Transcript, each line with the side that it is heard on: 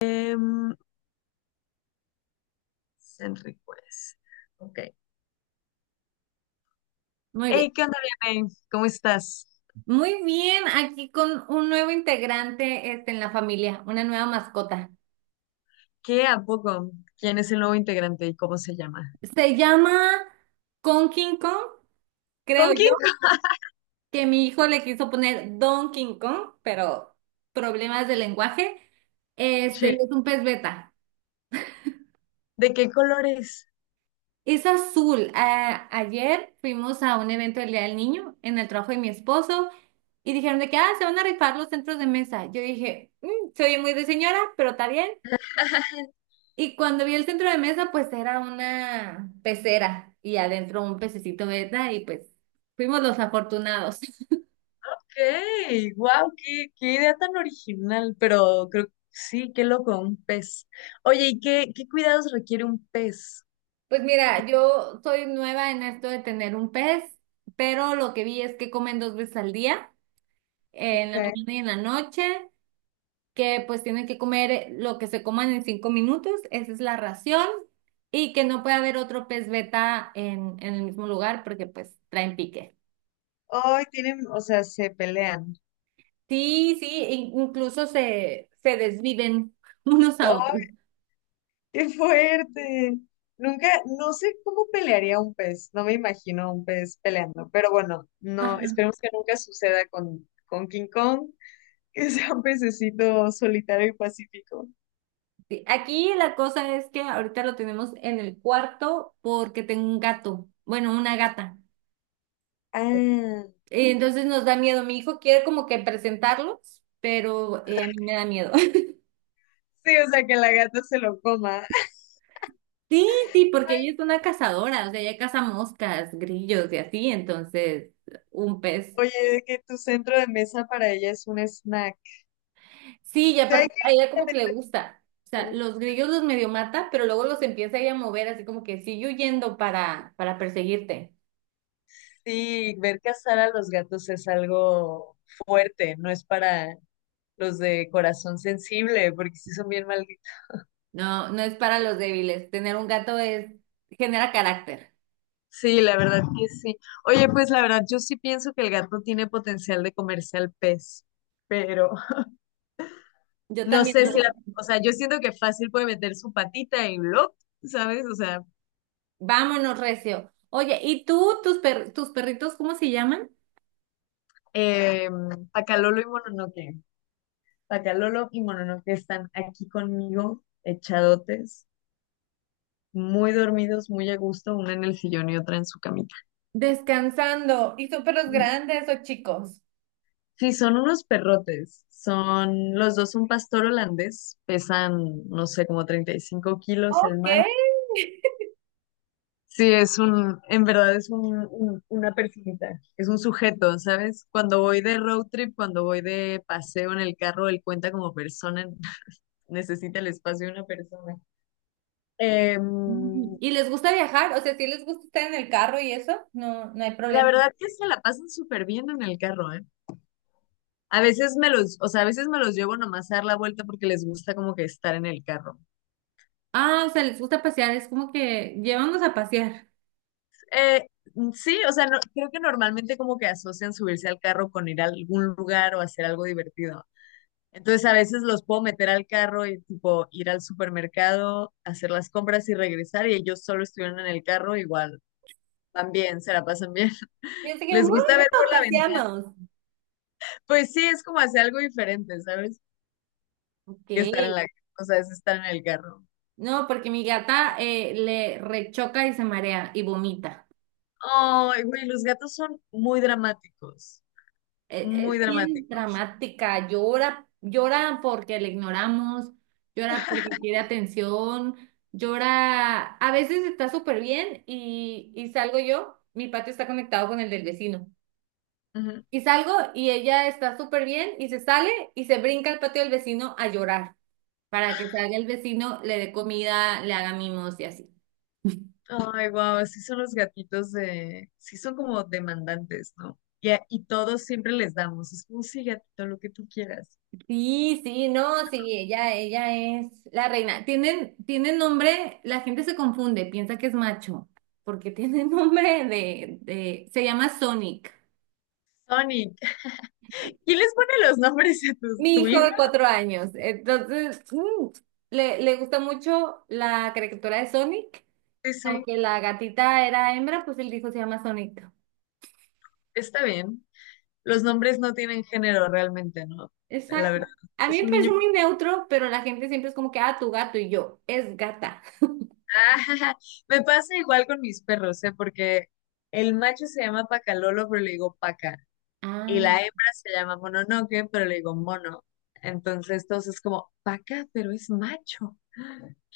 left: Em, Enríquez. Ok.
right: Muy bien.
left: Hey, ¿qué onda, Vianey? ¿Cómo estás?
right: Muy bien, aquí con un nuevo integrante en la familia, una nueva mascota.
left: ¿Qué a poco? ¿Quién es el nuevo integrante y cómo se llama?
right: Se llama King Kong, creo
left: ¿Con
right: yo,
left: quién?
right: que mi hijo le quiso poner Don King Kong, pero problemas de lenguaje. Y
left: Sí.
right: es un pez beta.
left: ¿De qué colores?
right: Es azul. Ayer fuimos a un evento del Día del Niño en el trabajo de mi esposo y dijeron de que, se van a rifar los centros de mesa. Yo dije, "Mm, se oye muy de señora, pero está bien." Y cuando vi el centro de mesa, pues era una pecera y adentro un pececito beta y pues fuimos los afortunados.
left: Ok, wow, qué idea tan original, pero creo que sí, qué loco, un pez. Oye, ¿y qué cuidados requiere un pez?
right: Pues mira, yo soy nueva en esto de tener un pez, pero lo que vi es que comen dos veces al día, en
left: Ok.
right: la mañana y en la noche, que pues tienen que comer lo que se coman en 5 minutos, esa es la ración, y que no puede haber otro pez beta en el mismo lugar porque pues traen pique.
left: Ay, tienen, o sea, se pelean.
right: Sí, sí, incluso se desviven unos a otros.
left: ¡Qué fuerte! Nunca, no sé cómo pelearía un pez, no me imagino a un pez peleando, pero bueno, no,
right: Ajá.
left: esperemos que nunca suceda con King Kong, que sea un pececito solitario y pacífico.
right: Sí, aquí la cosa es que ahorita lo tenemos en el cuarto porque tengo un gato, bueno, una gata.
left: Ah,
right: Entonces nos da miedo. Mi hijo quiere como que presentarlos, pero a mí me da miedo.
left: sí, o sea, que la gata se lo coma.
right: Sí, sí, porque ella es una cazadora, o sea, ella caza moscas, grillos y así, entonces un pez.
left: Oye, de que tu centro de mesa para ella es un snack.
right: Sí, y
left: Sí,
right: aparte a ella como que le gusta. O sea, los grillos los medio mata, pero luego los empieza a mover así como que sigue huyendo para perseguirte.
left: sí, ver cazar a los gatos es algo fuerte, no es para los de corazón sensible, porque sí son bien mal.
right: No, no es para los débiles. Tener un gato es, genera carácter.
left: Sí, la verdad que sí. Oye, pues la verdad, yo sí pienso que el gato tiene potencial de comerse al pez, pero
right: Yo
left: no
right: también
left: sé
right: no
left: si la,
right: lo-
left: o sea, yo siento que fácil puede meter su patita y lo, ¿sabes? O sea,
right: Vámonos, Recio. Oye, ¿y tú, tus perritos, cómo se llaman?
left: eh, Pacalolo y Mononoke. Pacalolo y Mononoke están aquí conmigo, echadotes, muy dormidos, muy a gusto, una en el sillón y otra en su camita.
right: Descansando. ¿Y son perros grandes o chicos?
left: Sí, son unos perrotes. Son, los dos son pastor holandés, pesan, no sé, como 35 kilos el
right: Ok.
left: macho. Sí, es un, en verdad es un, una personita, es un sujeto, ¿sabes? Cuando voy de paseo en el carro, él cuenta como persona, necesita el espacio de una persona. Em,
right: ¿Y les gusta viajar? O sea, ¿si les gusta estar en el carro y eso? No, no hay
left: la
right: problema.
left: verdad que se la pasan súper bien en el carro, ¿eh? A veces me los, o sea, a veces me los llevo nomás a dar la vuelta porque les gusta como que estar en el carro.
right: Ah, o sea, les gusta pasear, es como que llévanos a pasear.
left: Eh, sí, o sea, creo que normalmente como que asocian subirse al carro con ir a algún lugar o hacer algo divertido. Entonces a veces los puedo meter al carro y tipo ir al supermercado, hacer las compras y regresar y ellos solo estuvieron en el carro, igual van bien, se la pasan bien.
right: Y así que,
left: Les
right: ¡wow!
left: gusta ver por la ventana.
right: Paseamos.
left: Pues sí, es como hacer algo diferente, ¿sabes?
right: Ok.
left: Que estar en la, o sea, es estar en el carro.
right: No, porque mi gata le rechoca y se marea y vomita.
left: Ay, güey, los gatos son muy dramáticos,
right: Eh,
left: muy
right: Es bien
left: dramáticos.
right: dramática, llora, llora porque le ignoramos, llora porque quiere atención, llora. A veces está súper bien y, salgo yo, mi patio está conectado con el del vecino.
left: Ujú.
right: Y salgo y ella está súper bien y se sale y se brinca al patio del vecino a llorar. Para que salga el vecino, le dé comida, le haga mimos y así.
left: Ay, wow, sí son los gatitos de, sí son como demandantes, ¿no? Y, y todos siempre les damos, es como sí, gatito, lo que tú quieras.
right: Sí, sí, no, sí, ella es la reina. Tienen, tienen nombre, la gente se confunde, piensa que es macho, porque tiene nombre de, se llama Sonic.
left: Sonic, ¿quién les pone los nombres a
right: Mi
left: tu,
right: hijo
left: hijo?
right: de 4 años, entonces, le gusta mucho la caricatura de Sonic,
left: Sí, sí,
right: aunque la gatita era hembra, pues él dijo se llama Sonic.
left: está bien. Los nombres no tienen género realmente, ¿no? La verdad,
right: Exacto. A mí
left: es
right: me
left: un niño.
right: parece muy neutro, pero la gente siempre es como que, ah, tu gato y yo, es gata.
left: Ah, me pasa igual con mis perros, ¿eh? Porque el macho se llama Pacalolo, pero le digo Paca. Y la
right: Ah,
left: hembra se llama Mononoke, pero le digo Mono. Entonces, todos es como, Paca, pero es macho.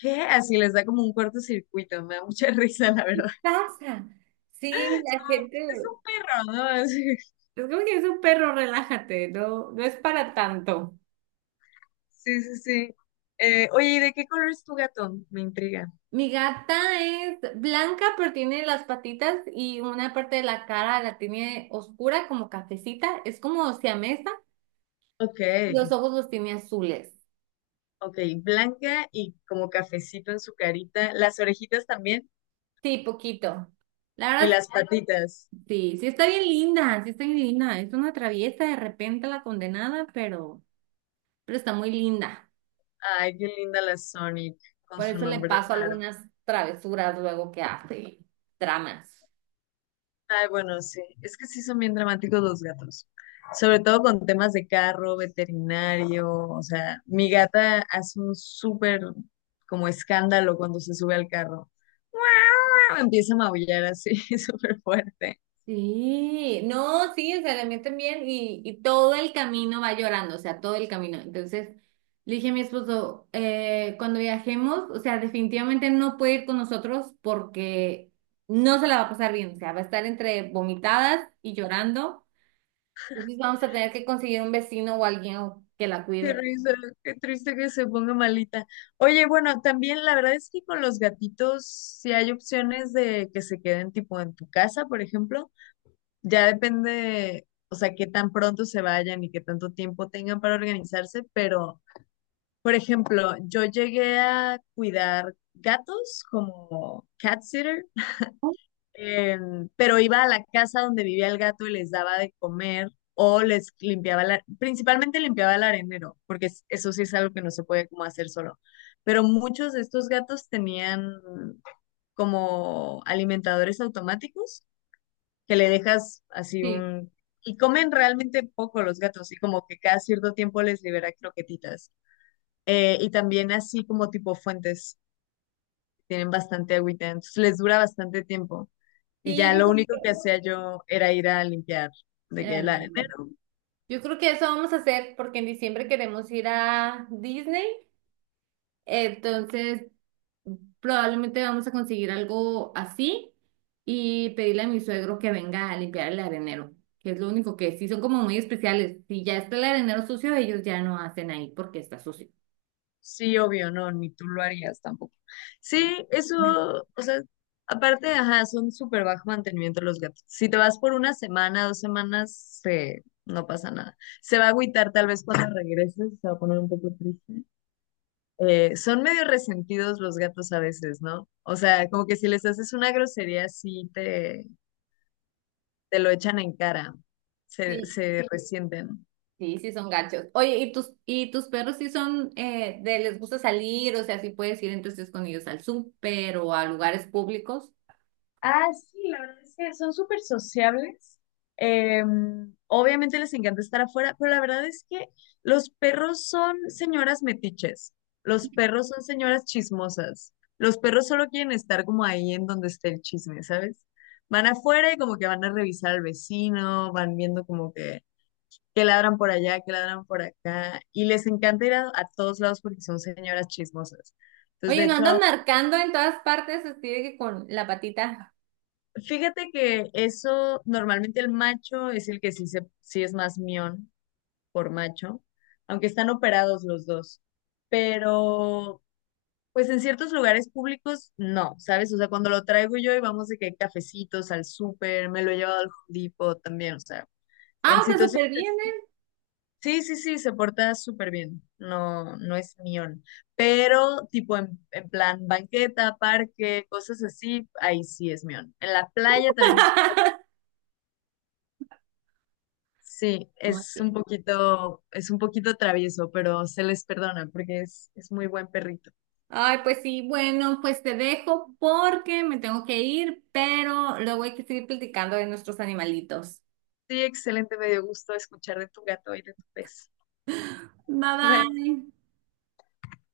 left: ¿Qué? Así les da como un cortocircuito. Me da mucha risa, la verdad.
right: pasa. Sí, la gente.
left: Es un perro, ¿no?
right: Es como que es un perro, relájate, no, no es para tanto.
left: Sí, sí, sí. Oye, ¿y de qué color es tu gato? Me intriga.
right: Mi gata es blanca, pero tiene las patitas y una parte de la cara la tiene oscura, como cafecita. Es como siamesa.
left: Ok,
right: Los ojos los tiene azules.
left: ok, blanca y como cafecito en su carita, las orejitas también
right: Sí, poquito. La
left: y
right: verdad,
left: las patitas.
right: sí, sí está bien linda, sí está bien linda. Es una traviesa de repente la condenada, pero está muy linda.
left: Ay, qué linda la Sonic con
right: Por
left: su
right: eso le
left: nombre
right: paso
left: raro.
right: algunas travesuras luego que hace, tramas.
left: Ay, bueno, sí, es que sí son bien dramáticos los gatos, sobre todo con temas de carro, veterinario, o sea, mi gata hace un súper como escándalo cuando se sube al carro. ¡Ah! Empieza a maullar así, súper fuerte.
right: Sí, no, sí, se le meten bien y, todo el camino va llorando, o sea, todo el camino. Entonces, le dije a mi esposo, cuando viajemos, o sea, definitivamente no puede ir con nosotros porque no se la va a pasar bien, o sea, va a estar entre vomitadas y llorando. Entonces vamos a tener que conseguir un vecino o alguien que la
left: Qué
right: cuide.
left: risa, qué triste que se ponga malita. Oye, bueno, también la verdad es que con los gatitos, si hay opciones de que se queden tipo en tu casa, por ejemplo, ya depende, o sea, qué tan pronto se vayan y qué tanto tiempo tengan para organizarse, pero, por ejemplo, yo llegué a cuidar gatos como cat sitter. Pero iba a la casa donde vivía el gato y les daba de comer o les limpiaba, principalmente limpiaba el arenero, porque eso sí es algo que no se puede como hacer solo. Pero muchos de estos gatos tenían como alimentadores automáticos que le dejas así
right: Sí,
left: un. Y comen realmente poco los gatos y como que cada cierto tiempo les libera croquetitas. Y también así como tipo fuentes, tienen bastante agüita, entonces les dura bastante tiempo. Y ya
right: sí,
left: lo único que hacía yo era ir a limpiar
right: que
left: de
right: era
left: que el
right: el mismo.
left: arenero.
right: Yo creo que eso vamos a hacer porque en diciembre queremos ir a Disney, entonces probablemente vamos a conseguir algo así y pedirle a mi suegro que venga a limpiar el arenero, que es lo único que sí son como muy especiales. Si ya está el arenero sucio, ellos ya no hacen ahí porque está sucio.
left: Sí, obvio, no, ni tú lo harías tampoco. Sí, eso, o sea, aparte, ajá, son súper bajo mantenimiento los gatos. Si te vas por una semana, dos semanas, se, no pasa nada. Se va a agüitar tal vez cuando regreses, se va a poner un poco triste. Son medio resentidos los gatos a veces, ¿no? O sea, como que si les haces una grosería, sí te lo echan en cara, se,
right: Sí,
left: se sí, resienten.
right: sí, sí son gachos. Oye, y tus perros sí son de les gusta salir? O sea, ¿sí puedes ir entonces con ellos al súper o a lugares públicos?
left: Ah, sí, la verdad es que son súper sociables. Eh, obviamente les encanta estar afuera, pero la verdad es que los perros son señoras metiches, los perros son señoras chismosas, los perros solo quieren estar como ahí en donde esté el chisme, ¿sabes? Van afuera y como que van a revisar al vecino, van viendo como que ladran por allá, que ladran por acá, y les encanta ir a todos lados porque son señoras chismosas. Entonces, de
right: Oye, no
left: hecho,
right: andan marcando en todas partes, así de que con la patita.
left: fíjate que eso, normalmente el macho es el que sí, sí es más mión por macho, aunque están operados los dos. Pero, pues en ciertos lugares públicos, no, ¿sabes? O sea, cuando lo traigo yo y vamos de que hay cafecitos al súper, me lo he llevado al Home Depot también, o sea, en
right: Ah, está
left: situaciones
right: súper bien,
left: así.
right: ¿eh?
left: Sí, sí, sí, se porta súper bien, no, no es mión. Pero, tipo, en, plan banqueta, parque, cosas así, ahí sí es mión. En la playa también es. Sí,
right: Muy bien.
left: es un poquito travieso, pero se les perdona porque es muy buen perrito.
right: Ay, pues sí, bueno, pues te dejo porque me tengo que ir, pero luego hay que seguir platicando de nuestros animalitos.
left: Sí, excelente, me dio gusto escuchar de tu gato y de tu pez.
right: Bye
left: Bye.
right: bye.